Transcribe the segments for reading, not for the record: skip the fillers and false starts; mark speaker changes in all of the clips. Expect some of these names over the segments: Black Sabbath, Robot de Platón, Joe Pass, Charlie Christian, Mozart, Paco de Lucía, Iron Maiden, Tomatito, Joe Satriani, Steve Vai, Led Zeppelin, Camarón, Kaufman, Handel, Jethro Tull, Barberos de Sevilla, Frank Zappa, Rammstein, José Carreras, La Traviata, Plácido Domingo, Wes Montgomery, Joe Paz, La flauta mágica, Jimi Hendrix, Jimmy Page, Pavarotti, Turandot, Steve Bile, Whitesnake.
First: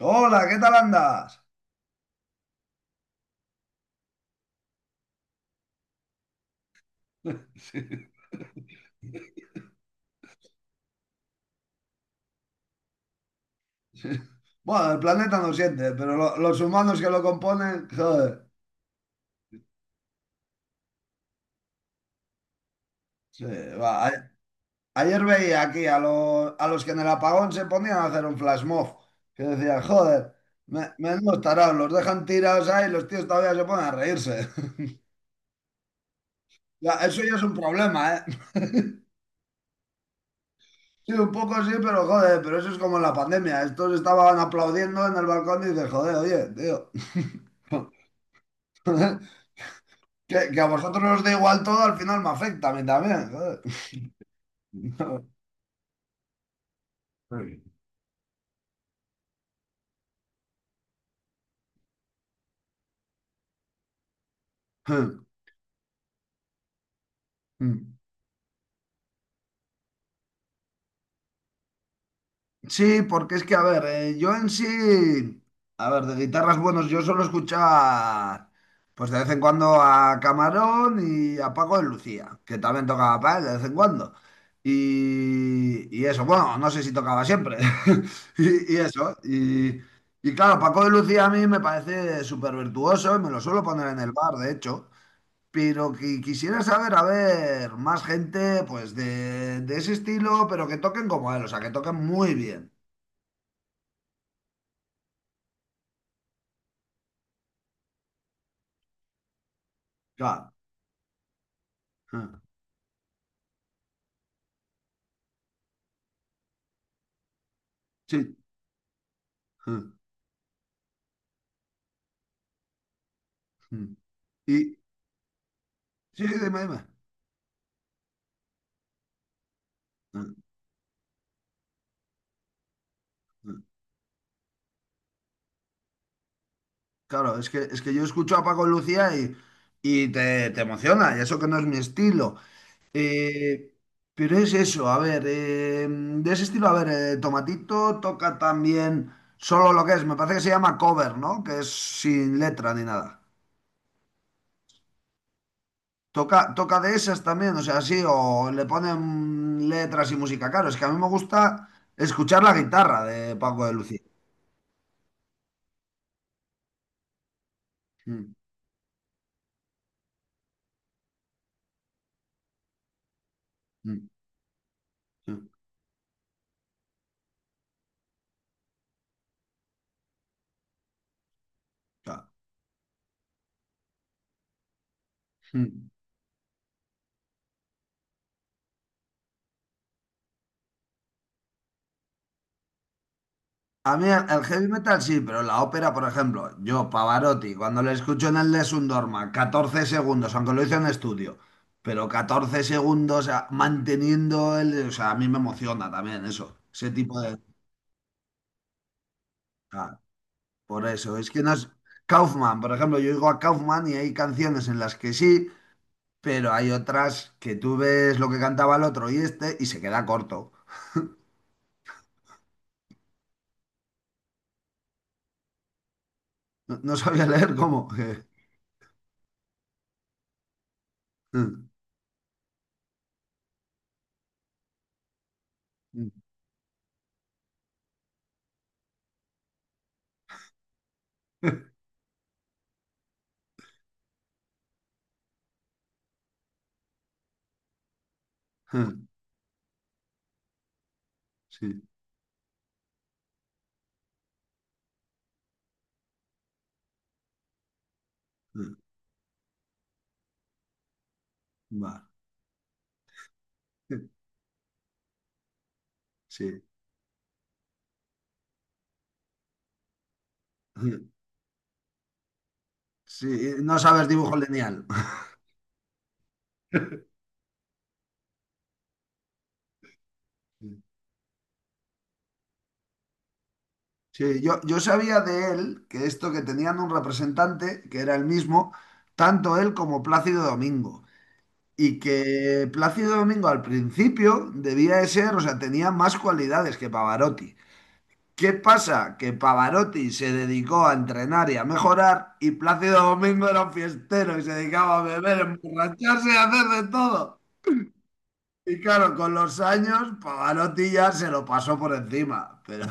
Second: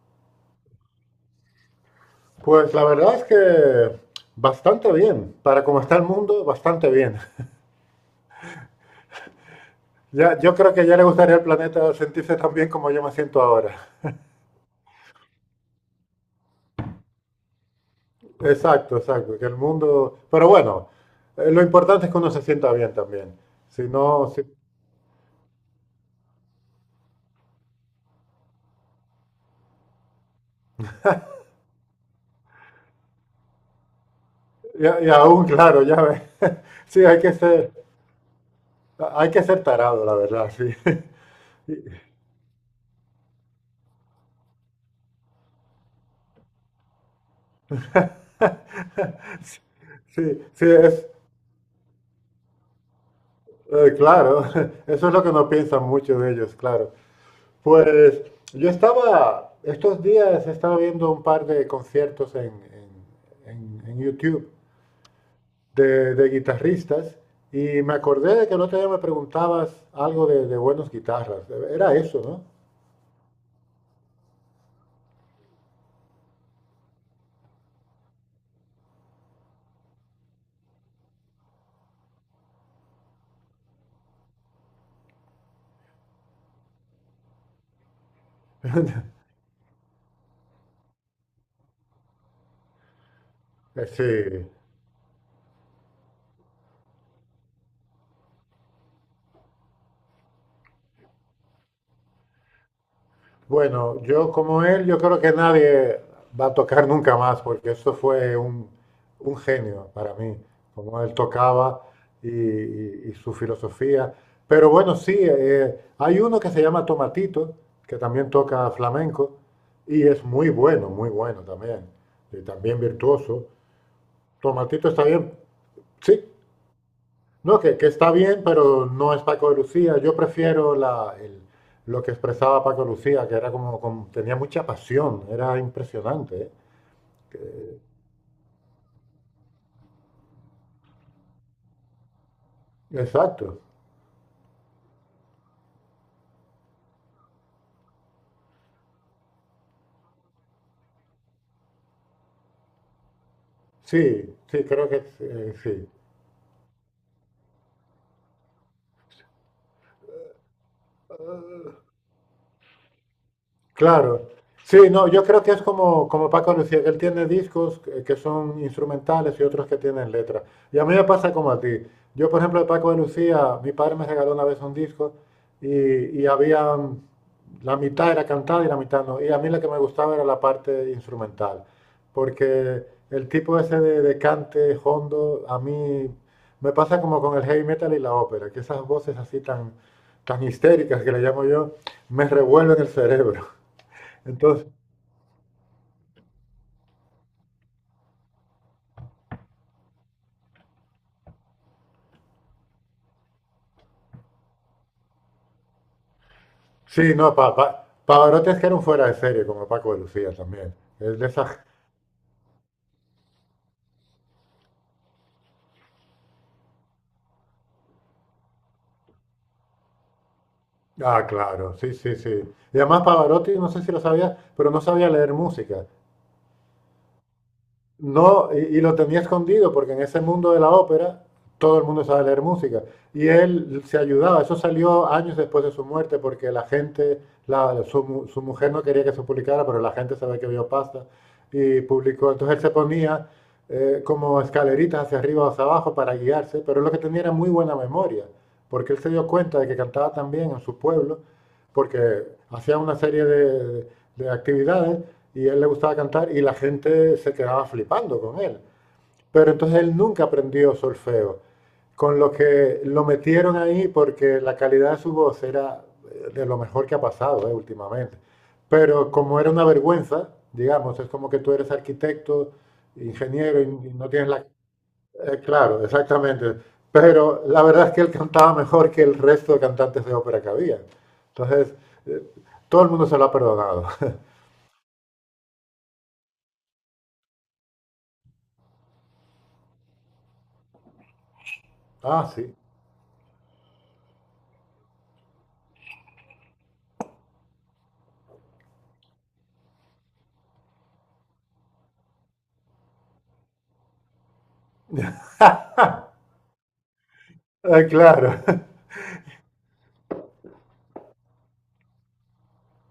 Speaker 1: Hola, ¿qué tal andas?
Speaker 2: Pues la verdad es que bastante bien. Para como está el mundo, bastante bien.
Speaker 1: Sí,
Speaker 2: Ya, yo creo que ya le gustaría al planeta sentirse tan bien como yo me siento ahora.
Speaker 1: sí. Bueno, el planeta no siente, pero los humanos que lo componen, joder.
Speaker 2: Exacto, exacto. Que el mundo. Pero bueno, lo importante es que uno se sienta bien también.
Speaker 1: Sí,
Speaker 2: Si
Speaker 1: va.
Speaker 2: no, si-
Speaker 1: Ayer veía aquí a, a los que en el apagón se ponían a hacer un flash mob, que decían joder, menudos tarados, los dejan tirados ahí y los tíos todavía se ponen a reírse.
Speaker 2: y aún, claro, ya ves.
Speaker 1: Ya,
Speaker 2: Sí,
Speaker 1: eso ya es un problema, ¿eh?
Speaker 2: hay que ser tarado, la verdad, sí.
Speaker 1: Sí, un poco sí, pero joder, pero eso es como en la pandemia. Estos estaban aplaudiendo en el balcón y dices, joder, oye, tío.
Speaker 2: Sí,
Speaker 1: Que
Speaker 2: sí,
Speaker 1: a vosotros
Speaker 2: es,
Speaker 1: os da igual todo, al final me afecta a mí también. Joder.
Speaker 2: claro, eso es lo que no piensan muchos de ellos, claro. Pues estos días estaba viendo un par de conciertos en YouTube de guitarristas y me acordé de que el otro día me preguntabas algo de buenos guitarras. Era eso, ¿no?
Speaker 1: Sí, porque es que, a ver, yo en sí, a ver, de guitarras buenos, yo solo escuchaba, pues de vez en cuando a Camarón y a Paco de Lucía, que también tocaba para él de vez en cuando. Y eso, bueno, no sé si tocaba siempre. Y eso, y claro, Paco de Lucía a mí me parece súper virtuoso y me lo suelo
Speaker 2: Eh,
Speaker 1: poner en el bar,
Speaker 2: Sí.
Speaker 1: de hecho. Pero que quisiera saber, a ver, más gente, pues de ese estilo, pero que toquen como él, o sea, que toquen muy bien.
Speaker 2: Bueno, yo como él, yo creo que nadie va a tocar nunca más, porque esto fue un genio para mí,
Speaker 1: Claro.
Speaker 2: como él tocaba
Speaker 1: Ah,
Speaker 2: y su filosofía. Pero bueno, sí, hay uno que se llama Tomatito, que también
Speaker 1: sí.
Speaker 2: toca flamenco,
Speaker 1: Ah,
Speaker 2: y es muy bueno, muy bueno también, y también virtuoso.
Speaker 1: mm. Y
Speaker 2: Tomatito está bien, sí,
Speaker 1: sí, sí, dime, dime.
Speaker 2: no, que está bien, pero no es Paco de Lucía. Yo
Speaker 1: Ah,
Speaker 2: prefiero lo que expresaba Paco de Lucía, que era
Speaker 1: ah.
Speaker 2: tenía mucha pasión, era impresionante. ¿Eh?
Speaker 1: Claro, es que yo escucho a Paco Lucía y, y te emociona, y eso que no es mi estilo.
Speaker 2: Exacto.
Speaker 1: Eh, pero es eso, a ver, de ese estilo, a ver, Tomatito toca también solo lo que es, me parece que se llama cover, ¿no? Que es sin letra ni nada.
Speaker 2: Sí, sí, creo que sí.
Speaker 1: Toca de esas también, o sea, sí, o le ponen letras y música. Claro, es que a mí me gusta escuchar la guitarra de Paco de Lucía.
Speaker 2: Claro. Sí, no, yo creo que es como, como Paco Lucía, que él tiene discos que
Speaker 1: Mm,
Speaker 2: son instrumentales y otros que tienen letras. Y a mí me pasa como a ti. Yo, por ejemplo, de Paco de Lucía, mi padre me
Speaker 1: mm,
Speaker 2: regaló una vez un disco
Speaker 1: sí,
Speaker 2: y, y había la mitad era cantada y la mitad no. Y a mí la que me gustaba era la parte instrumental,
Speaker 1: claro.
Speaker 2: porque el tipo ese de cante hondo, a
Speaker 1: Mm.
Speaker 2: mí me pasa como con el heavy metal y la ópera, que esas voces así tan histéricas que le llamo yo, me revuelven el cerebro.
Speaker 1: A mí el
Speaker 2: Entonces,
Speaker 1: heavy metal sí, pero la ópera, por ejemplo, yo, Pavarotti, cuando le escucho en el Les un Dorma, 14 segundos, aunque lo hice en estudio, pero 14 segundos, o sea, manteniendo el. O sea, a mí me emociona también eso, ese
Speaker 2: sí,
Speaker 1: tipo
Speaker 2: no,
Speaker 1: de.
Speaker 2: Pavarotti es que era un fuera de serie, como Paco
Speaker 1: Ah,
Speaker 2: de Lucía también.
Speaker 1: por eso,
Speaker 2: Es de
Speaker 1: es que no
Speaker 2: esas...
Speaker 1: es. Kaufman, por ejemplo, yo digo a Kaufman y hay canciones en las que sí, pero hay otras que tú ves lo que cantaba el otro y este y se queda corto.
Speaker 2: Ah, claro, sí, sí, sí. Y además Pavarotti, no sé si lo sabías, pero no sabía leer música.
Speaker 1: No, no sabía leer cómo.
Speaker 2: No, y lo tenía escondido porque en ese mundo de la ópera todo el mundo sabe leer música. Y él se ayudaba, eso salió años después de su muerte porque la gente, la- su, mu- su mujer no quería que se publicara, pero la gente sabe que vio pasta y publicó. Entonces él se ponía como escaleritas hacia arriba o hacia abajo para guiarse, pero lo que tenía era muy buena memoria, porque él se dio cuenta de que cantaba también en su pueblo,
Speaker 1: Sí,
Speaker 2: porque hacía una serie de actividades y a él le gustaba cantar y la gente se quedaba flipando con él. Pero entonces él nunca aprendió solfeo,
Speaker 1: va.
Speaker 2: con lo que lo metieron ahí porque la calidad de su voz era de lo
Speaker 1: Sí,
Speaker 2: mejor que ha pasado últimamente. Pero como era una vergüenza, digamos, es como que tú eres arquitecto,
Speaker 1: sí,
Speaker 2: ingeniero
Speaker 1: no
Speaker 2: y
Speaker 1: sabes
Speaker 2: no tienes
Speaker 1: dibujo
Speaker 2: la...
Speaker 1: lineal.
Speaker 2: claro, exactamente. Pero la verdad es que él cantaba mejor que el resto de cantantes de ópera que había.
Speaker 1: Sí,
Speaker 2: Entonces, eh, todo el mundo se lo ha perdonado.
Speaker 1: sí, yo sabía de él que esto que tenían un representante, que era el mismo, tanto él como Plácido Domingo. Y
Speaker 2: Ah, sí.
Speaker 1: que Plácido Domingo al principio debía de ser, o sea, tenía más cualidades que Pavarotti. ¿Qué pasa? Que Pavarotti se dedicó a entrenar y a mejorar y Plácido Domingo era un fiestero y se dedicaba a beber, emborracharse y a hacer de todo.
Speaker 2: Claro.
Speaker 1: Y claro, con los años Pavarotti ya se lo pasó por encima. Pero...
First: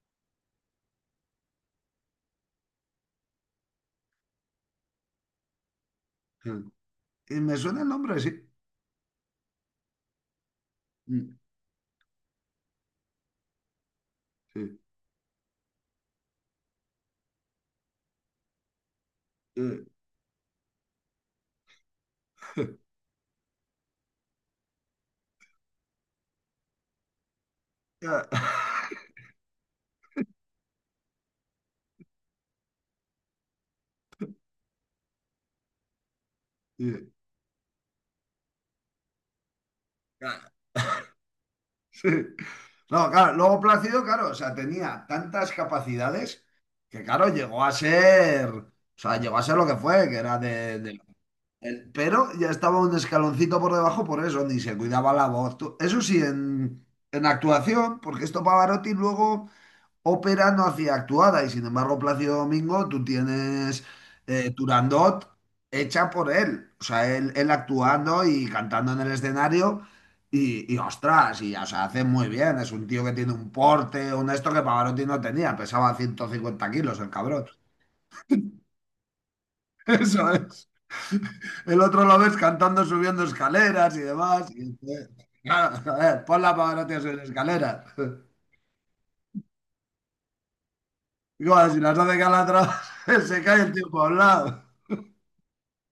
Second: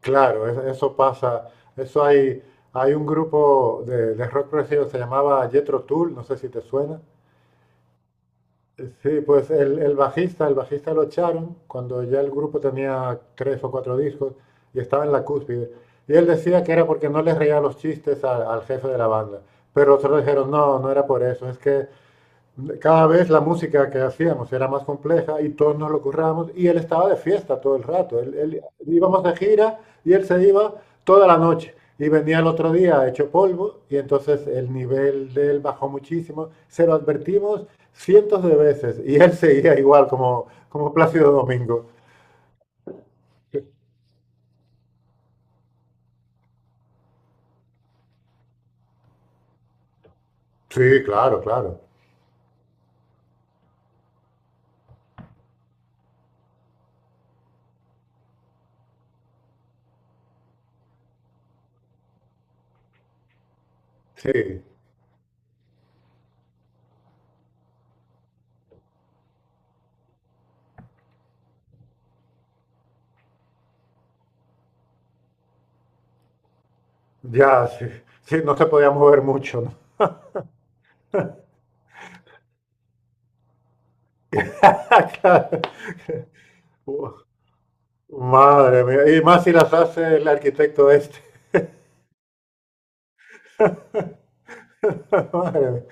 Speaker 2: Claro, es- eso pasa. Eso hay, hay un grupo de rock progresivo que se llamaba Jethro Tull, no sé si te suena.
Speaker 1: Y me suena el nombre, sí.
Speaker 2: Sí, pues el bajista lo
Speaker 1: Mm,
Speaker 2: echaron cuando ya el grupo tenía tres o cuatro discos
Speaker 1: sí.
Speaker 2: y estaba en la cúspide. Y él decía que era porque no les reía los chistes al jefe de la banda. Pero otros dijeron, no, no era por eso, es que cada vez la música que hacíamos era más compleja y todos nos lo currábamos y él estaba de fiesta todo el rato. Íbamos de gira y él se iba toda la noche y venía el otro día hecho polvo y entonces el nivel de él bajó muchísimo. Se lo
Speaker 1: Sí.
Speaker 2: advertimos cientos de veces y él seguía igual como, como Plácido Domingo.
Speaker 1: Sí. No, claro, luego Plácido, claro, o sea, tenía tantas capacidades que, claro, llegó a ser, o sea, llegó a ser lo que fue, que era
Speaker 2: Sí, claro, claro.
Speaker 1: Pero ya estaba un escaloncito por debajo por eso, ni se cuidaba la voz. Eso sí, en actuación, porque esto Pavarotti luego ópera no hacía actuada y sin embargo Plácido Domingo tú tienes
Speaker 2: Sí,
Speaker 1: Turandot hecha por él. O sea, él actuando y cantando en el escenario y, ostras, y o sea, hace muy bien. Es un tío que tiene un porte, un esto que Pavarotti no tenía, pesaba 150 kilos el cabrón.
Speaker 2: ya, sí, sí, no se podía mover mucho, ¿no?
Speaker 1: Eso es. El otro lo ves cantando, subiendo escaleras y demás. Y,
Speaker 2: Claro.
Speaker 1: claro, a ver, ponla para que no te subir
Speaker 2: Uf,
Speaker 1: escaleras.
Speaker 2: madre mía, y más si las hace el arquitecto este.
Speaker 1: Igual, si las hace calatras, se cae el tiempo a un lado.
Speaker 2: Madre mía.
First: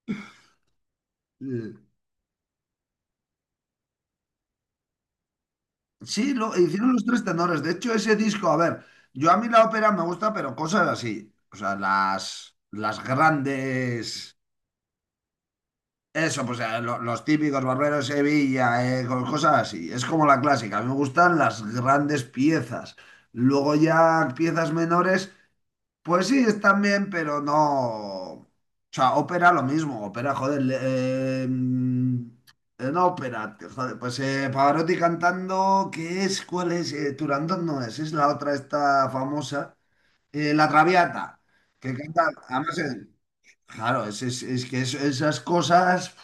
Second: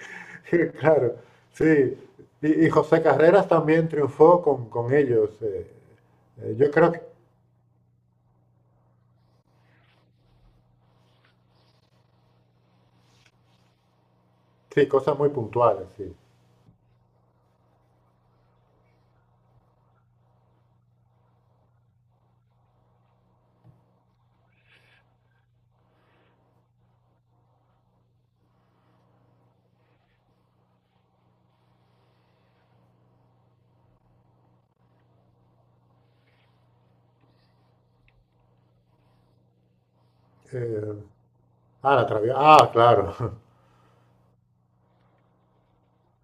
Speaker 2: Claro,
Speaker 1: Sí,
Speaker 2: sí. Y José Carreras también triunfó con ellos.
Speaker 1: sí,
Speaker 2: Yo creo
Speaker 1: hicieron
Speaker 2: que
Speaker 1: los tres tenores. De hecho, ese disco, a ver, yo a mí la ópera me gusta, pero cosas así. O sea, las grandes.
Speaker 2: sí, cosas muy puntuales, sí.
Speaker 1: Eso, pues los típicos Barberos de Sevilla, cosas así. Es como la clásica. A mí me gustan las grandes piezas. Luego ya piezas menores. Pues sí, están bien, pero no. O sea, ópera lo mismo, ópera, joder. No ópera, joder, pues Pavarotti cantando, ¿qué es? ¿Cuál es? Turandot no es, es la otra esta famosa, La
Speaker 2: Eh,
Speaker 1: Traviata, que
Speaker 2: ah, la
Speaker 1: canta,
Speaker 2: Traviata. Ah,
Speaker 1: además,
Speaker 2: claro.
Speaker 1: claro, es que esas cosas,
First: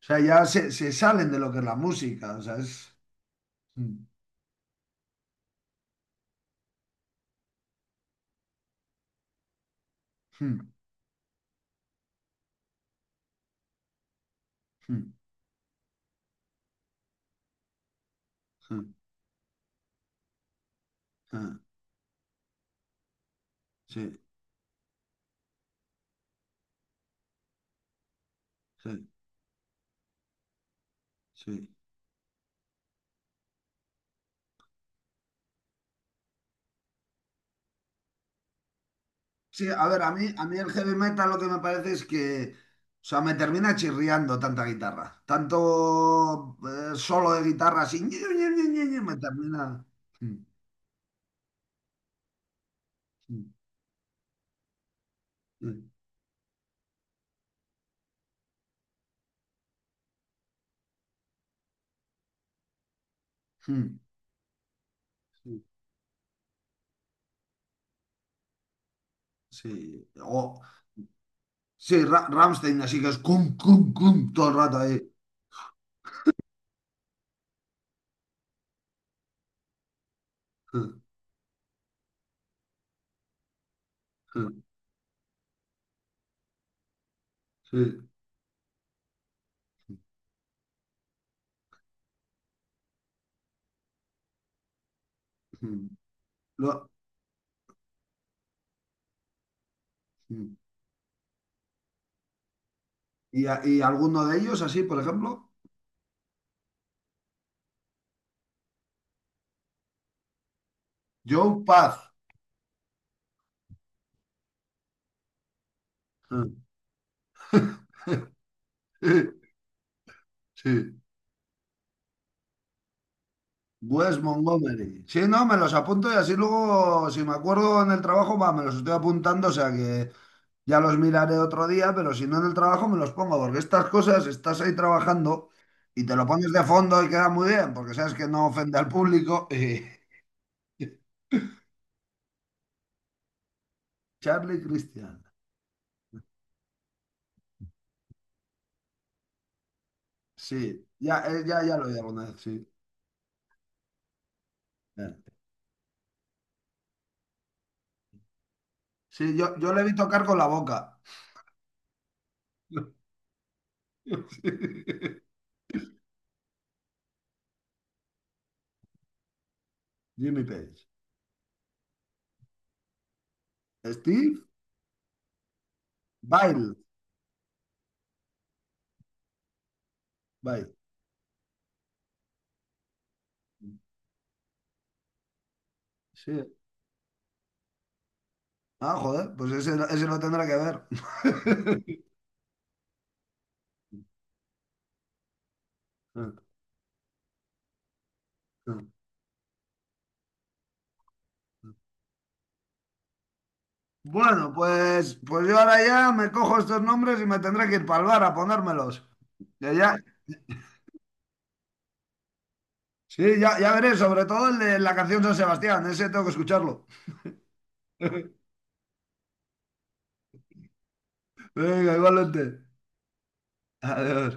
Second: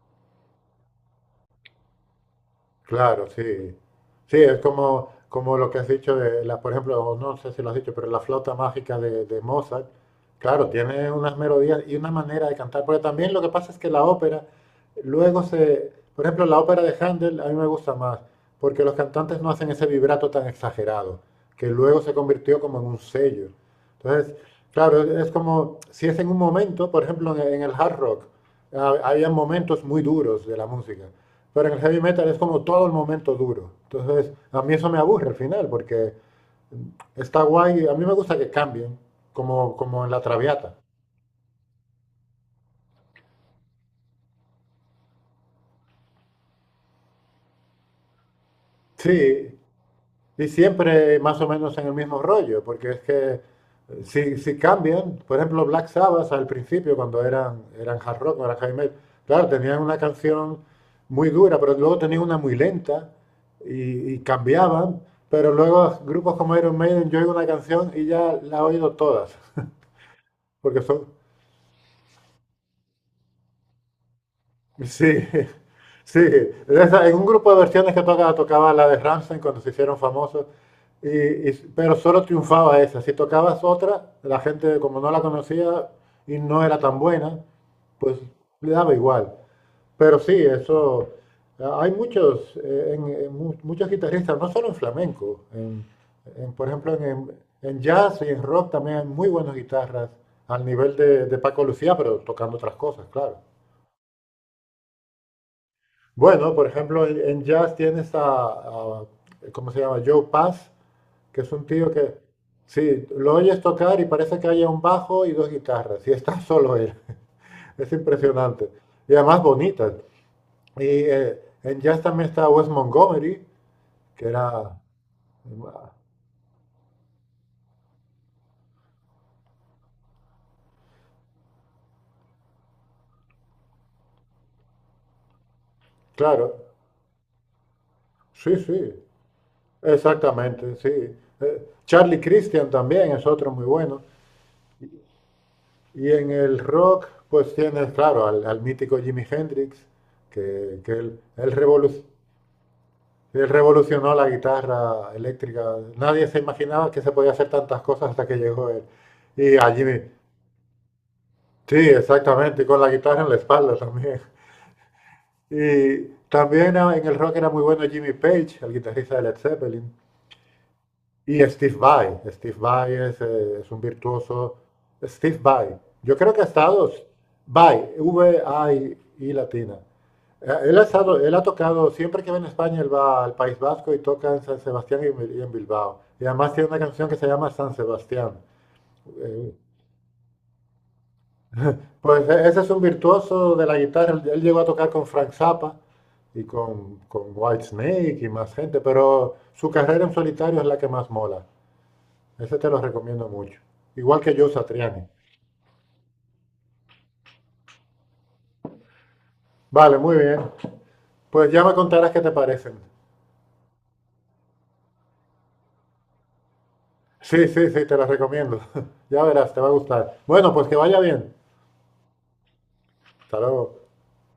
Speaker 1: o sea, ya se salen de lo que es la música, o sea, es...
Speaker 2: Claro, sí. Sí, es como, como lo que has dicho de la, por ejemplo, o no sé si lo has dicho, pero la flauta mágica de Mozart,
Speaker 1: Sí,
Speaker 2: claro, tiene unas melodías y una manera de cantar, porque también lo que pasa es que la ópera luego se, por ejemplo, la ópera de Handel a mí me gusta más,
Speaker 1: sí,
Speaker 2: porque los cantantes no hacen ese vibrato tan exagerado, que luego se convirtió como en un sello.
Speaker 1: sí,
Speaker 2: Entonces, claro, es como si es en un momento, por ejemplo, en el hard rock,
Speaker 1: sí,
Speaker 2: había momentos muy duros de la música.
Speaker 1: sí.
Speaker 2: Pero en el heavy metal es como todo el momento duro. Entonces, a mí eso me aburre al final, porque está guay. A mí me gusta que cambien,
Speaker 1: Sí,
Speaker 2: como,
Speaker 1: a ver,
Speaker 2: como
Speaker 1: a
Speaker 2: en la
Speaker 1: mí, a mí el
Speaker 2: Traviata.
Speaker 1: heavy metal lo que me parece es que, o sea, me termina chirriando tanta guitarra. Tanto solo de guitarra así, ñe, ñe, ñe, ñe, ñe, me
Speaker 2: Sí,
Speaker 1: termina. Mm,
Speaker 2: y siempre más o menos en el mismo rollo, porque es que
Speaker 1: mm,
Speaker 2: si cambian, por ejemplo,
Speaker 1: mm,
Speaker 2: Black Sabbath al principio, cuando eran hard rock, no eran heavy metal, claro, tenían una canción muy dura, pero luego tenían una muy lenta
Speaker 1: mm,
Speaker 2: y cambiaban. Pero
Speaker 1: sí,
Speaker 2: luego grupos como Iron Maiden, yo oigo una canción y ya la he oído todas,
Speaker 1: sí. O,
Speaker 2: porque son,
Speaker 1: sí, Rammstein, así que es cum, cum, cum, todo el rato ahí.
Speaker 2: sí, sí. En un grupo de versiones que tocaba, tocaba la de Rammstein cuando se hicieron famosos,
Speaker 1: Mm,
Speaker 2: y, pero solo triunfaba esa. Si tocabas otra, la
Speaker 1: mm,
Speaker 2: gente como no la conocía y no era tan buena,
Speaker 1: sí.
Speaker 2: pues le daba igual.
Speaker 1: Mm.
Speaker 2: Pero sí, eso, hay muchos, muchos guitarristas, no solo en flamenco,
Speaker 1: Mm.
Speaker 2: por
Speaker 1: Lo-
Speaker 2: ejemplo en jazz y en rock también hay muy buenas guitarras
Speaker 1: mm.
Speaker 2: al nivel de Paco Lucía, pero tocando otras cosas, claro.
Speaker 1: Y, y alguno de ellos, así, por ejemplo,
Speaker 2: Bueno, por ejemplo, en jazz tienes a- ¿cómo se llama? Joe Pass, que es
Speaker 1: Joe
Speaker 2: un tío
Speaker 1: Paz.
Speaker 2: que, sí, lo oyes tocar y parece que haya un bajo y dos guitarras, y está solo él. Es impresionante. Y además bonita. Y
Speaker 1: Sí.
Speaker 2: en jazz también está Wes Montgomery,
Speaker 1: Wes
Speaker 2: que era,
Speaker 1: Montgomery. Sí, no, me los apunto y así luego, si me acuerdo en el trabajo, va, me los estoy apuntando, o sea que ya los miraré otro día, pero si no en el trabajo me los pongo, porque estas cosas estás ahí trabajando y te lo pones
Speaker 2: claro,
Speaker 1: de fondo y queda muy bien, porque sabes que no
Speaker 2: sí,
Speaker 1: ofende al
Speaker 2: sí,
Speaker 1: público.
Speaker 2: exactamente, sí. Charlie Christian también es otro muy bueno.
Speaker 1: Charlie Christian.
Speaker 2: Y en el rock, pues tienes, claro, al mítico Jimi Hendrix,
Speaker 1: Sí,
Speaker 2: que
Speaker 1: ya,
Speaker 2: él, él,
Speaker 1: ya lo oí
Speaker 2: revolu-
Speaker 1: alguna vez, sí.
Speaker 2: él revolucionó la
Speaker 1: Ya.
Speaker 2: guitarra eléctrica. Nadie se imaginaba que se podía hacer tantas cosas hasta que llegó él.
Speaker 1: Sí, yo,
Speaker 2: Y
Speaker 1: yo
Speaker 2: a
Speaker 1: le vi
Speaker 2: Jimi,
Speaker 1: tocar con la boca.
Speaker 2: sí, exactamente, y con la guitarra en la espalda también. Y también ah, en el rock era muy bueno Jimmy Page, el guitarrista de Led Zeppelin,
Speaker 1: Jimmy Page.
Speaker 2: y Steve Vai. Steve Vai es un
Speaker 1: Steve
Speaker 2: virtuoso. Steve Vai. Yo creo que ha
Speaker 1: Bile.
Speaker 2: estado Vai, V-I-I latina.
Speaker 1: Bile.
Speaker 2: Él él ha tocado, siempre que va en España, él va al País Vasco y toca en San Sebastián y en y en Bilbao. Y
Speaker 1: Sí,
Speaker 2: además tiene una canción que se llama San Sebastián.
Speaker 1: ah, joder, pues
Speaker 2: Eh,
Speaker 1: ese, ese no tendrá que ver.
Speaker 2: Pues ese es un virtuoso de la guitarra. Él llegó a tocar con Frank Zappa y con Whitesnake y más gente, pero su carrera en solitario es la que más mola. Ese te lo recomiendo mucho. Igual que Joe
Speaker 1: Bueno,
Speaker 2: Satriani.
Speaker 1: pues yo ahora ya me cojo estos nombres y me tendré que ir para el bar a ponérmelos. Ya, ya,
Speaker 2: Vale, muy bien. Pues ya me contarás qué te parecen.
Speaker 1: sí, ya, ya veré, sobre todo el de la canción San Sebastián, ese tengo que escucharlo.
Speaker 2: Sí, sí, sí, te los recomiendo. Ya verás, te va a gustar. Bueno, pues que vaya bien.
Speaker 1: Venga, igualmente.
Speaker 2: Hasta luego.
Speaker 1: Adiós.